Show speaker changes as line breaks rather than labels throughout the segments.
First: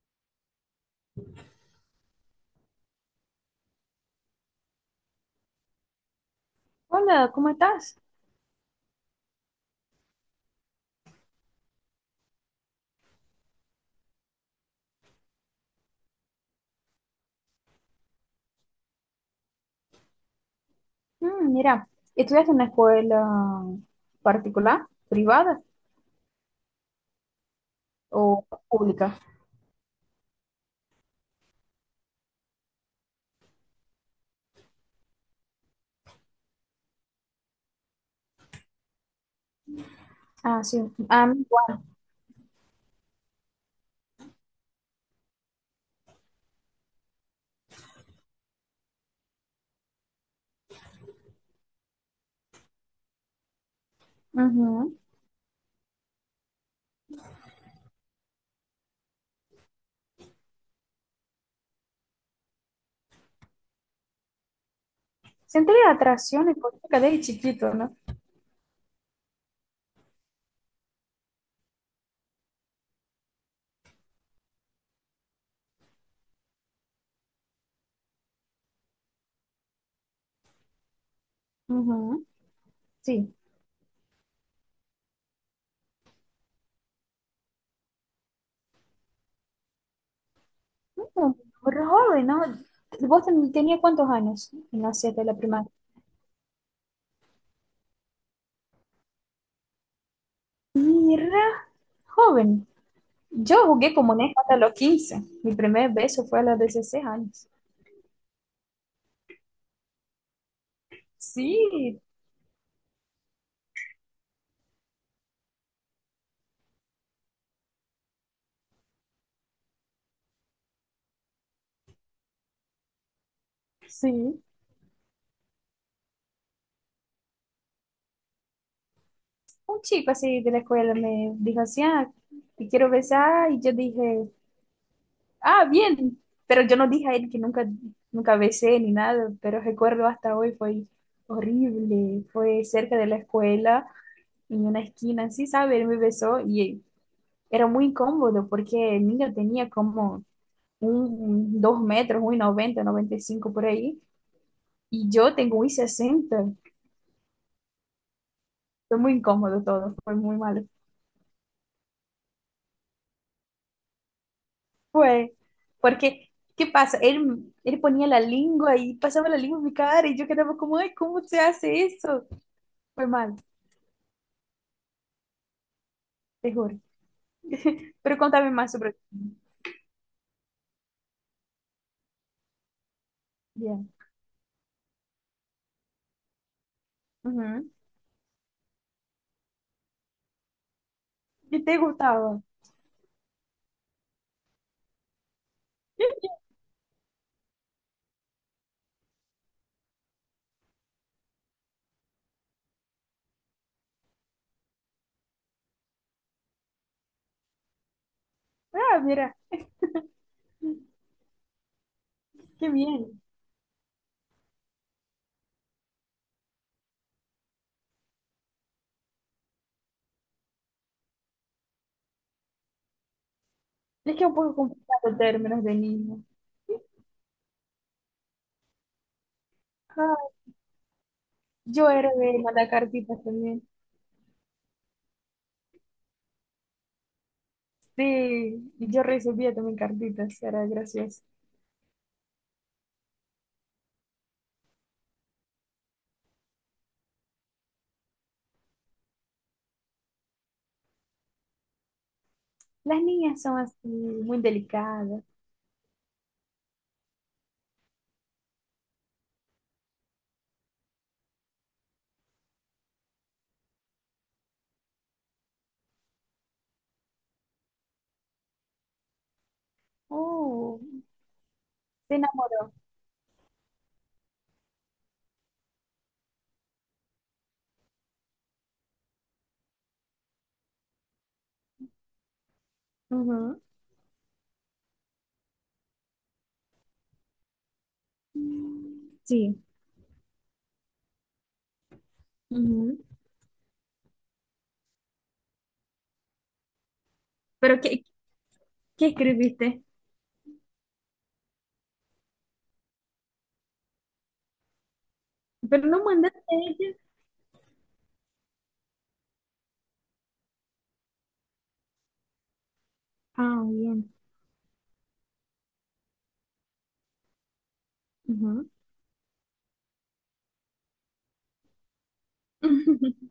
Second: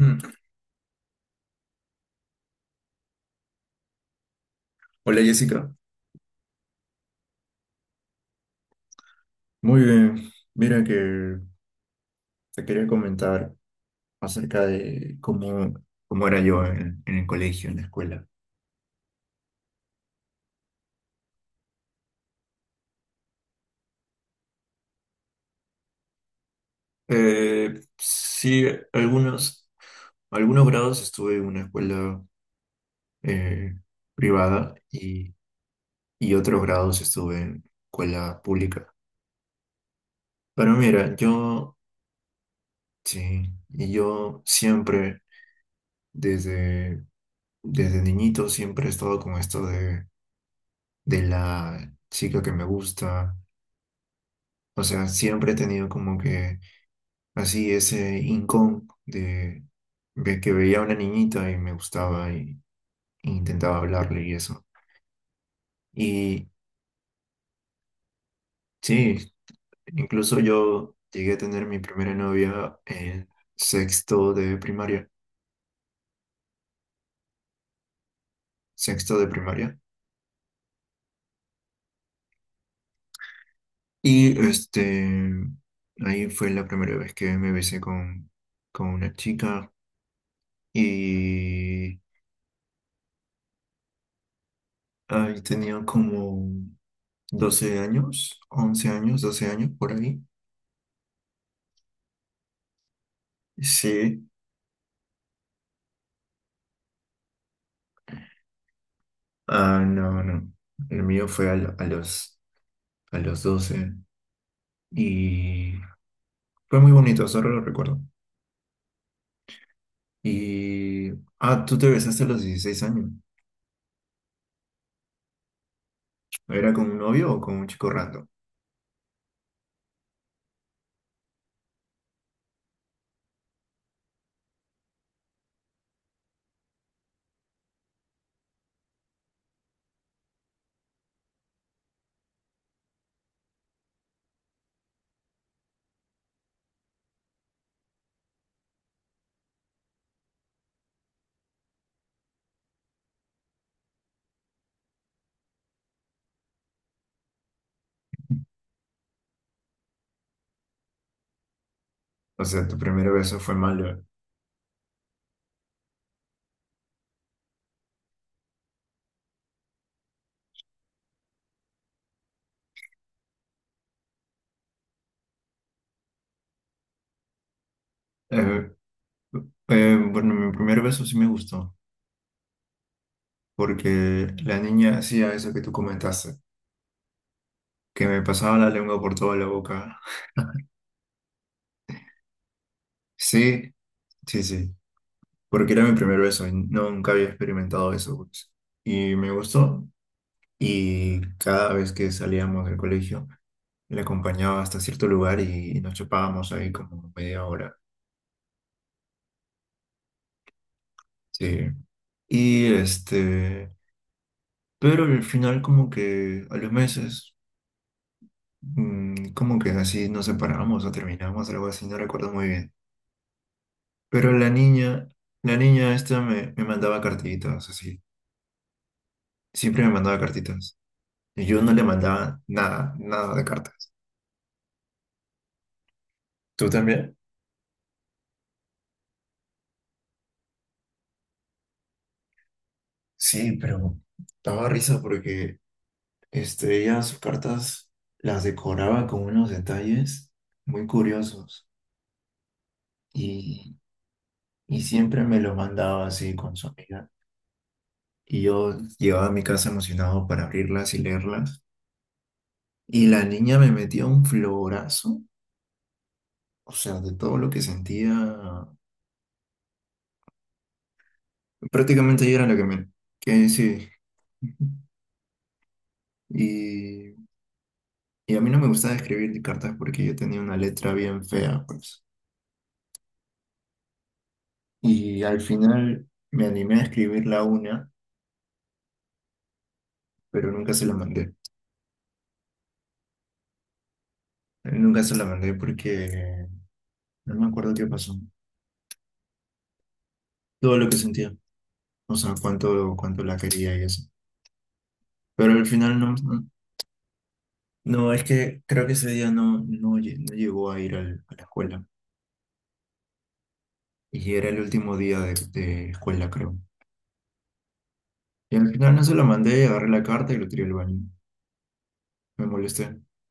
Mm. Hola Jessica,
Hola, ¿cómo estás?
muy bien. Mira que te quería comentar acerca de cómo era yo en el colegio, en la escuela.
Mm, mira, ¿estudiaste en una escuela particular, privada o
Sí,
pública?
algunos, algunos grados estuve en una escuela eh, privada y otros grados estuve en escuela pública.
Ah,
Pero
sí.
mira,
Ah, mi igual.
sí, y yo siempre, desde, desde niñito, siempre he estado con esto de la chica que me gusta. O
Ujú.
sea, siempre he tenido como que así ese rincón de que veía a una niñita y me gustaba y intentaba hablarle y eso.
Sentí la
Y
atracción económica desde chiquito, ¿no?
sí, incluso yo llegué a tener mi primera novia en sexto de primaria, sexto de primaria.
Ujú. Sí.
Y este, Ahí fue la primera vez que me besé con una chica,
Mm, pero
y
joven, ¿no? ¿Vos tenías cuántos años en la siete de la
ahí
primaria?
tenía como 12 años, 11 años, 12 años por ahí.
Mira, joven. Yo jugué como
Sí,
neja hasta los 15. Mi primer beso fue a los 16 años.
ah, no, no. El mío fue
Sí,
a los 12 y fue muy bonito, solo lo recuerdo. Y, Tú te besaste a los 16 años.
sí.
¿Era con un novio o con un chico random?
Un chico así de la escuela me dijo así, ah, te quiero besar, y yo dije, ah, bien, pero yo no dije a él que nunca, nunca besé ni nada, pero recuerdo hasta hoy fue horrible, fue cerca de la escuela, en una esquina, así, sabes él me besó y era muy incómodo porque el niño tenía como un, 2 metros, un 1,90, 1,95 por ahí, y yo tengo un 1,60. Fue muy incómodo todo, fue muy malo.
O sea, tu primer beso fue malo.
Fue, porque ¿qué pasa? Él ponía la lengua y pasaba la lengua en mi cara y yo quedaba como, ay, ¿cómo se hace eso? Fue mal, te juro. Pero contame
Eh,
más sobre...
bueno, mi primer beso sí me gustó,
Bien.
porque la niña hacía eso que tú comentaste,
Ujú.
que me pasaba la lengua por toda la boca.
¿Y te gustaba?
Sí, sí, sí, porque era mi primer beso y nunca había experimentado eso, pues. Y me gustó, y cada vez que salíamos del colegio le acompañaba hasta cierto lugar y nos chapábamos ahí como media hora.
Ah, mira,
Sí.
qué
Y
bien.
este, pero al final, como que a los meses, como que así nos separamos o terminamos, algo así, no recuerdo muy bien.
Es que es
Pero
un poco complicado en
la
términos de
niña esta
niño.
me mandaba cartitas, así. Siempre me mandaba
Ah,
cartitas. Y yo no le
yo era de
mandaba
mandar
nada,
cartitas
nada de
también.
cartas. ¿Tú también?
Sí, y yo recibía también cartitas, era gracioso.
Sí, pero daba risa porque ella sus cartas las decoraba con unos detalles muy curiosos
Las niñas son
y,
así, muy
y
delicadas.
siempre me lo mandaba así con su amiga. Y yo llevaba a mi casa emocionado para abrirlas y leerlas. Y la niña me metía un florazo, o sea, de todo lo que sentía.
Oh, se
Prácticamente ella era la que
enamoró.
me... Que sí. Y, y a mí no me gustaba escribir cartas porque yo tenía una letra bien fea, pues.
Ujú.
Y al final me animé a escribirla una,
Sí.
pero nunca se la mandé.
Ujú.
Nunca se la mandé porque no me acuerdo
¿Pero
qué
qué,
pasó.
qué escribiste?
Todo lo que sentía, o sea, cuánto la quería y eso. Pero al
Pero
final
no
no,
mandaste
no,
a ella.
no, es que creo que ese día no llegó a ir a la escuela.
Ah, bien.
Y era el último día de escuela, creo. Y
Ujú.
al final no se la mandé, agarré la carta y lo tiré al baño. Me molesté.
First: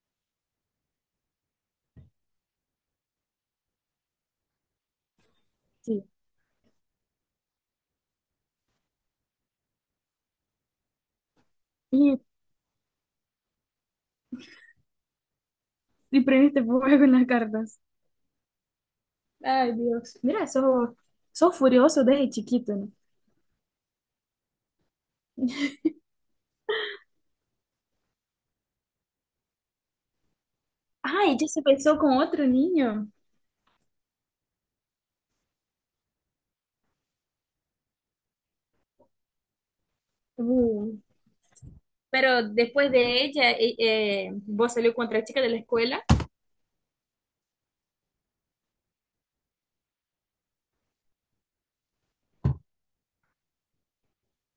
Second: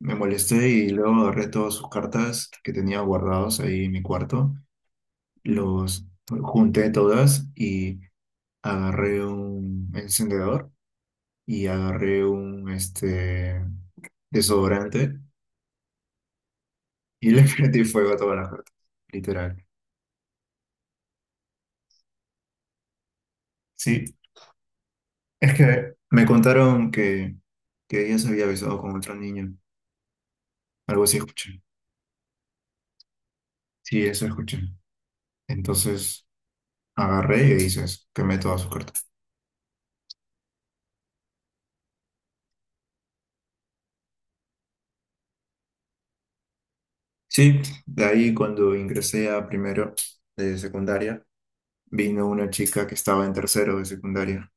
Me molesté y luego agarré todas sus cartas que tenía guardados ahí en mi cuarto,
Sí.
los junté todas y agarré un encendedor y
Y,
agarré un desodorante
y prendiste fuego con las
y le
cartas.
prendí fuego a todas las cartas, literal.
Ay, Dios. Mira, sos, sos furioso desde chiquito, ¿no?
Sí, es que me contaron que ella se había besado con otro niño, algo así
Ay, ella
escuché.
se besó con otro niño.
Sí, eso escuché. Entonces agarré y dices, quemé todas sus cartas.
Uh. Pero después de ella, vos salió con otra chica de la escuela.
Sí, de ahí cuando ingresé a primero de secundaria, vino una chica que estaba en tercero de secundaria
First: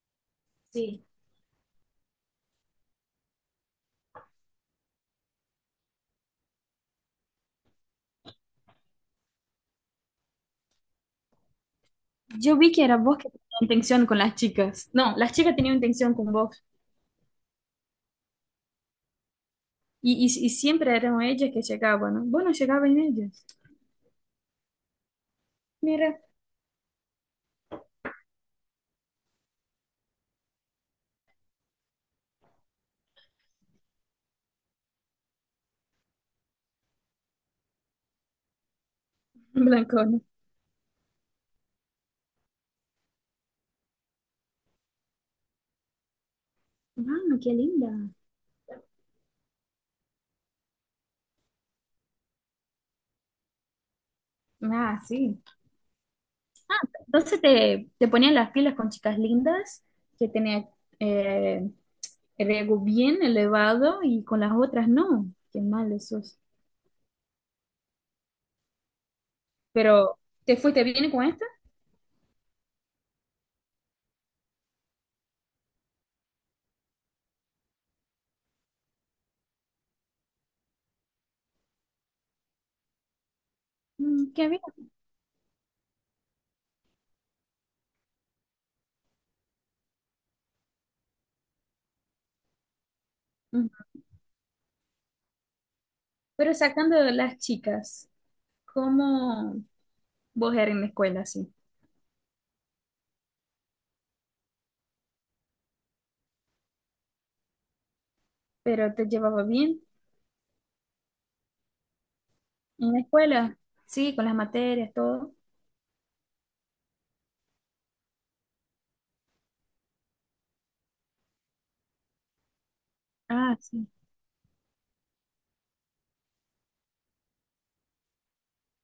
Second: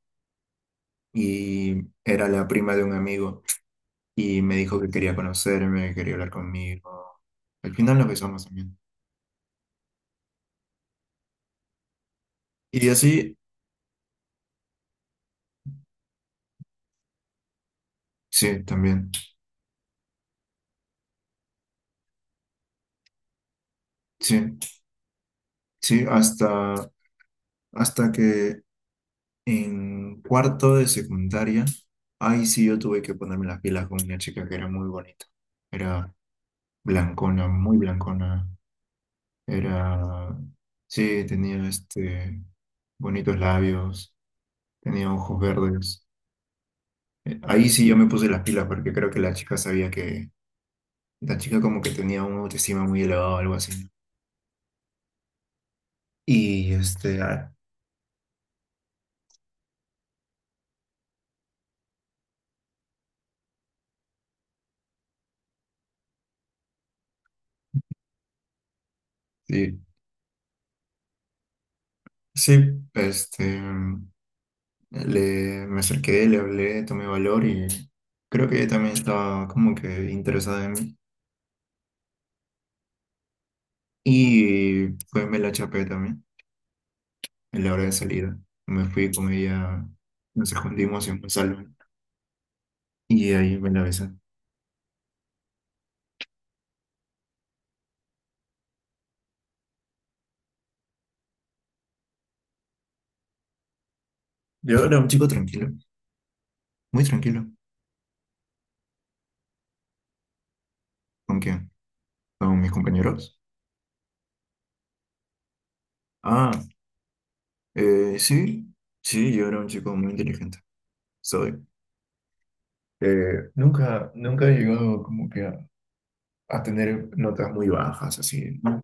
Sí.
y era la prima de un amigo y me dijo que quería conocerme, que quería hablar conmigo. Al final nos besamos también.
Yo vi que
Y
era vos que
así,
tenías intención con las chicas. No, las chicas tenían intención con vos.
sí, también.
Y siempre eran ellas que llegaban, ¿no? Vos no llegabas en ellas.
Sí, sí,
Mira.
hasta que en cuarto de secundaria, ahí sí yo tuve que ponerme las pilas con una chica que era muy bonita. Era blancona, muy blancona.
Blancona.
Era, sí, tenía bonitos labios, tenía ojos verdes.
Ah, qué
Ahí sí
linda.
yo me puse las pilas porque creo que la chica sabía que la chica como que tenía una autoestima muy elevada o algo así.
Ah, sí. Entonces
Ah,
te ponían las pilas con chicas lindas que tenían eh, el ego bien elevado y con las otras no. Qué mal eso.
sí,
Pero, ¿te fuiste bien con esta?
sí, este, me acerqué, le hablé, tomé valor y creo que ella también estaba como que interesada en mí.
Mm, qué bien.
Y pues me la chapé también en la hora de salida. Me fui con ella, nos escondimos en un salón y ahí me
Mm.
la besé.
Pero sacando de las chicas, ¿cómo vos eras en la escuela, sí?
Yo era un chico tranquilo, muy tranquilo.
¿Pero te llevaba bien
¿Con quién? Con mis
en la
compañeros.
escuela? Sí, con las materias, todo.
Ah, sí, sí, yo era un chico muy inteligente. Soy. Eh,
Ah, sí.
nunca, nunca he llegado como que a tener notas muy bajas, así, ¿no?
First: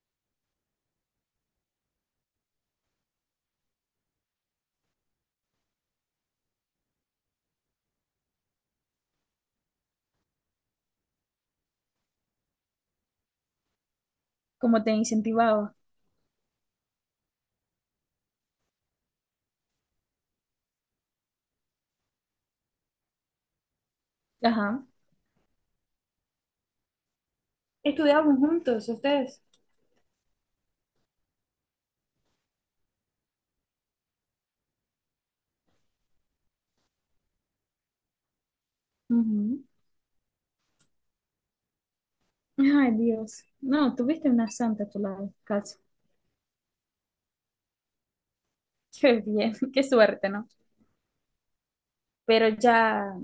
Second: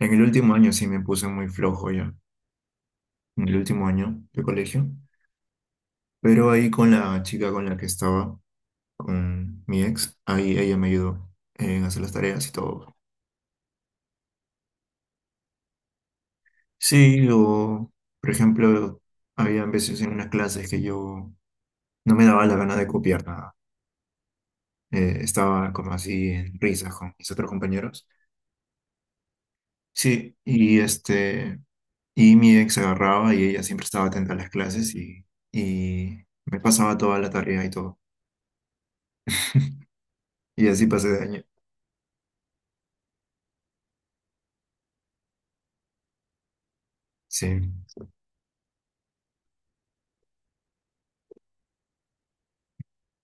En el último año sí me puse muy flojo ya, en el último año de colegio. Pero ahí con la chica con la que estaba, con mi ex, ahí ella me ayudó en hacer las tareas y todo.
¿Cómo te incentivaba?
Sí, o por ejemplo, había veces en unas clases que yo no me daba la gana de copiar nada.
Ajá.
Estaba como así en risas con mis otros compañeros.
¿Estudiaban juntos ustedes?
Sí, y mi ex agarraba y ella siempre estaba atenta a las clases y me pasaba toda la tarea y todo.
Ujú.
Y así pasé de año.
Ay, Dios. No, tuviste una santa a tu lado, casi.
Sí.
Qué bien, qué suerte, ¿no? Pero ya,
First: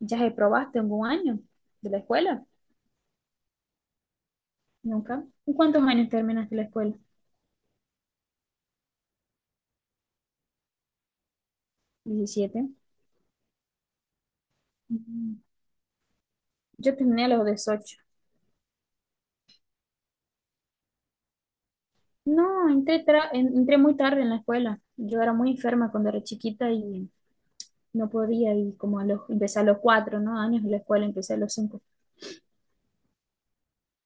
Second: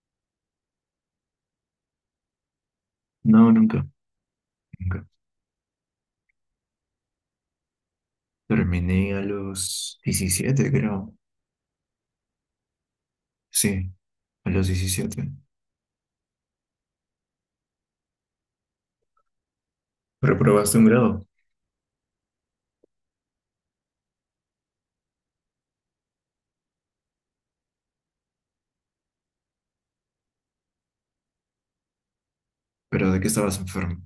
ya reprobaste algún año de la escuela.
No, nunca, nunca.
Nunca. ¿En cuántos años terminaste la escuela?
Terminé a los 17, creo.
17.
Sí, a los 17.
Mm, yo terminé a los 18.
Reprobaste un grado.
No, entré, entré muy tarde en la escuela. Yo era muy enferma cuando era chiquita y no podía y como a los, empecé a los 4, ¿no? años de la escuela, empecé a los 5.
¿Pero de qué estabas enfermo?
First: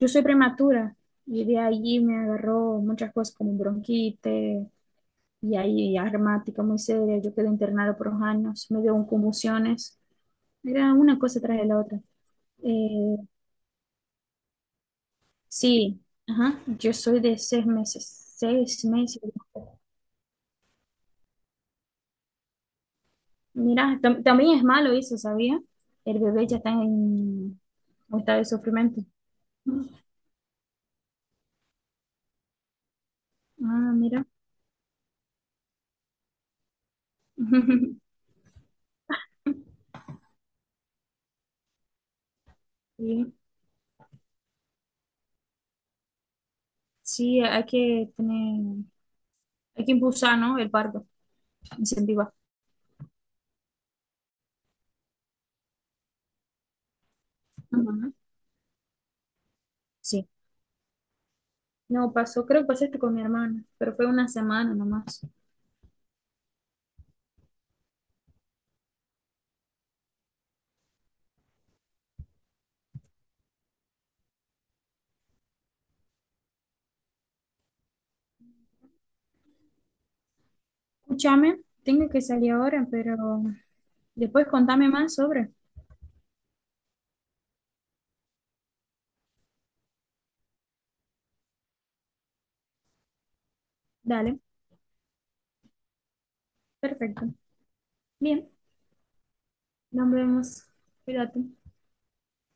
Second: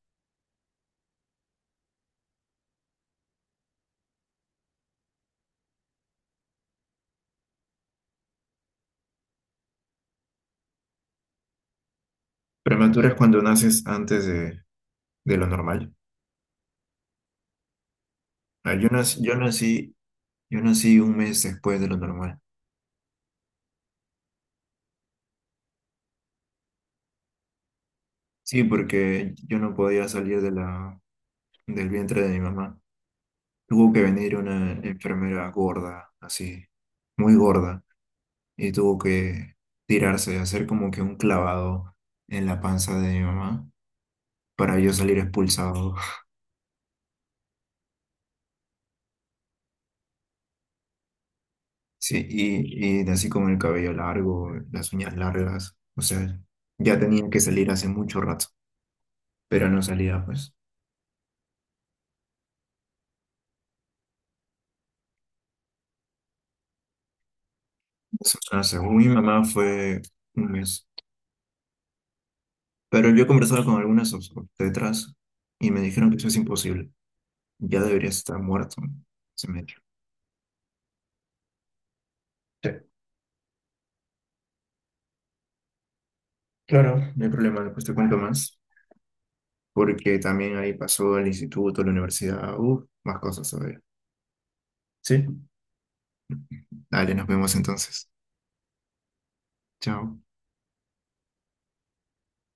Yo soy prematura y de allí me agarró muchas cosas como bronquitis y ahí asmática muy seria, yo quedé internada por 2 años, me dio un convulsiones, era una cosa tras de la otra.
Prematura es
Eh,
cuando naces antes de lo normal.
sí, ajá, yo soy de 6 meses,
Ah,
seis meses.
yo nací un mes después de lo normal.
Mira, también es malo eso, ¿sabía? El bebé ya está en un estado de
Sí,
sufrimiento.
porque yo no podía salir de del vientre de mi mamá.
Ah,
Tuvo que
mira.
venir una enfermera gorda, así, muy gorda, y tuvo que tirarse, hacer como que un clavado en la panza de mi
Sí,
mamá para yo salir expulsado.
sí, hay que tener, hay que impulsar, ¿no? El parto,
Sí,
incentivar.
y así como el cabello largo, las uñas largas, o sea, ya tenía que salir hace
Ajá.
mucho rato, pero no salía,
Sí.
pues.
No, pasó, creo que pasó esto con mi hermana, pero fue una semana nomás.
O sea, según mi mamá fue un mes. Pero yo he conversado con algunas obstetras y me dijeron que eso es imposible, ya debería estar muerto, ¿no? Ese metro.
Escúchame, tengo que salir
Sí,
ahora, pero después contame más sobre.
claro. No hay problema, después te cuento más, porque también ahí pasó el instituto, la universidad, más cosas todavía.
Dale,
Sí. Dale, nos
perfecto.
vemos entonces.
Bien, nos
Chao.
vemos. Cuídate.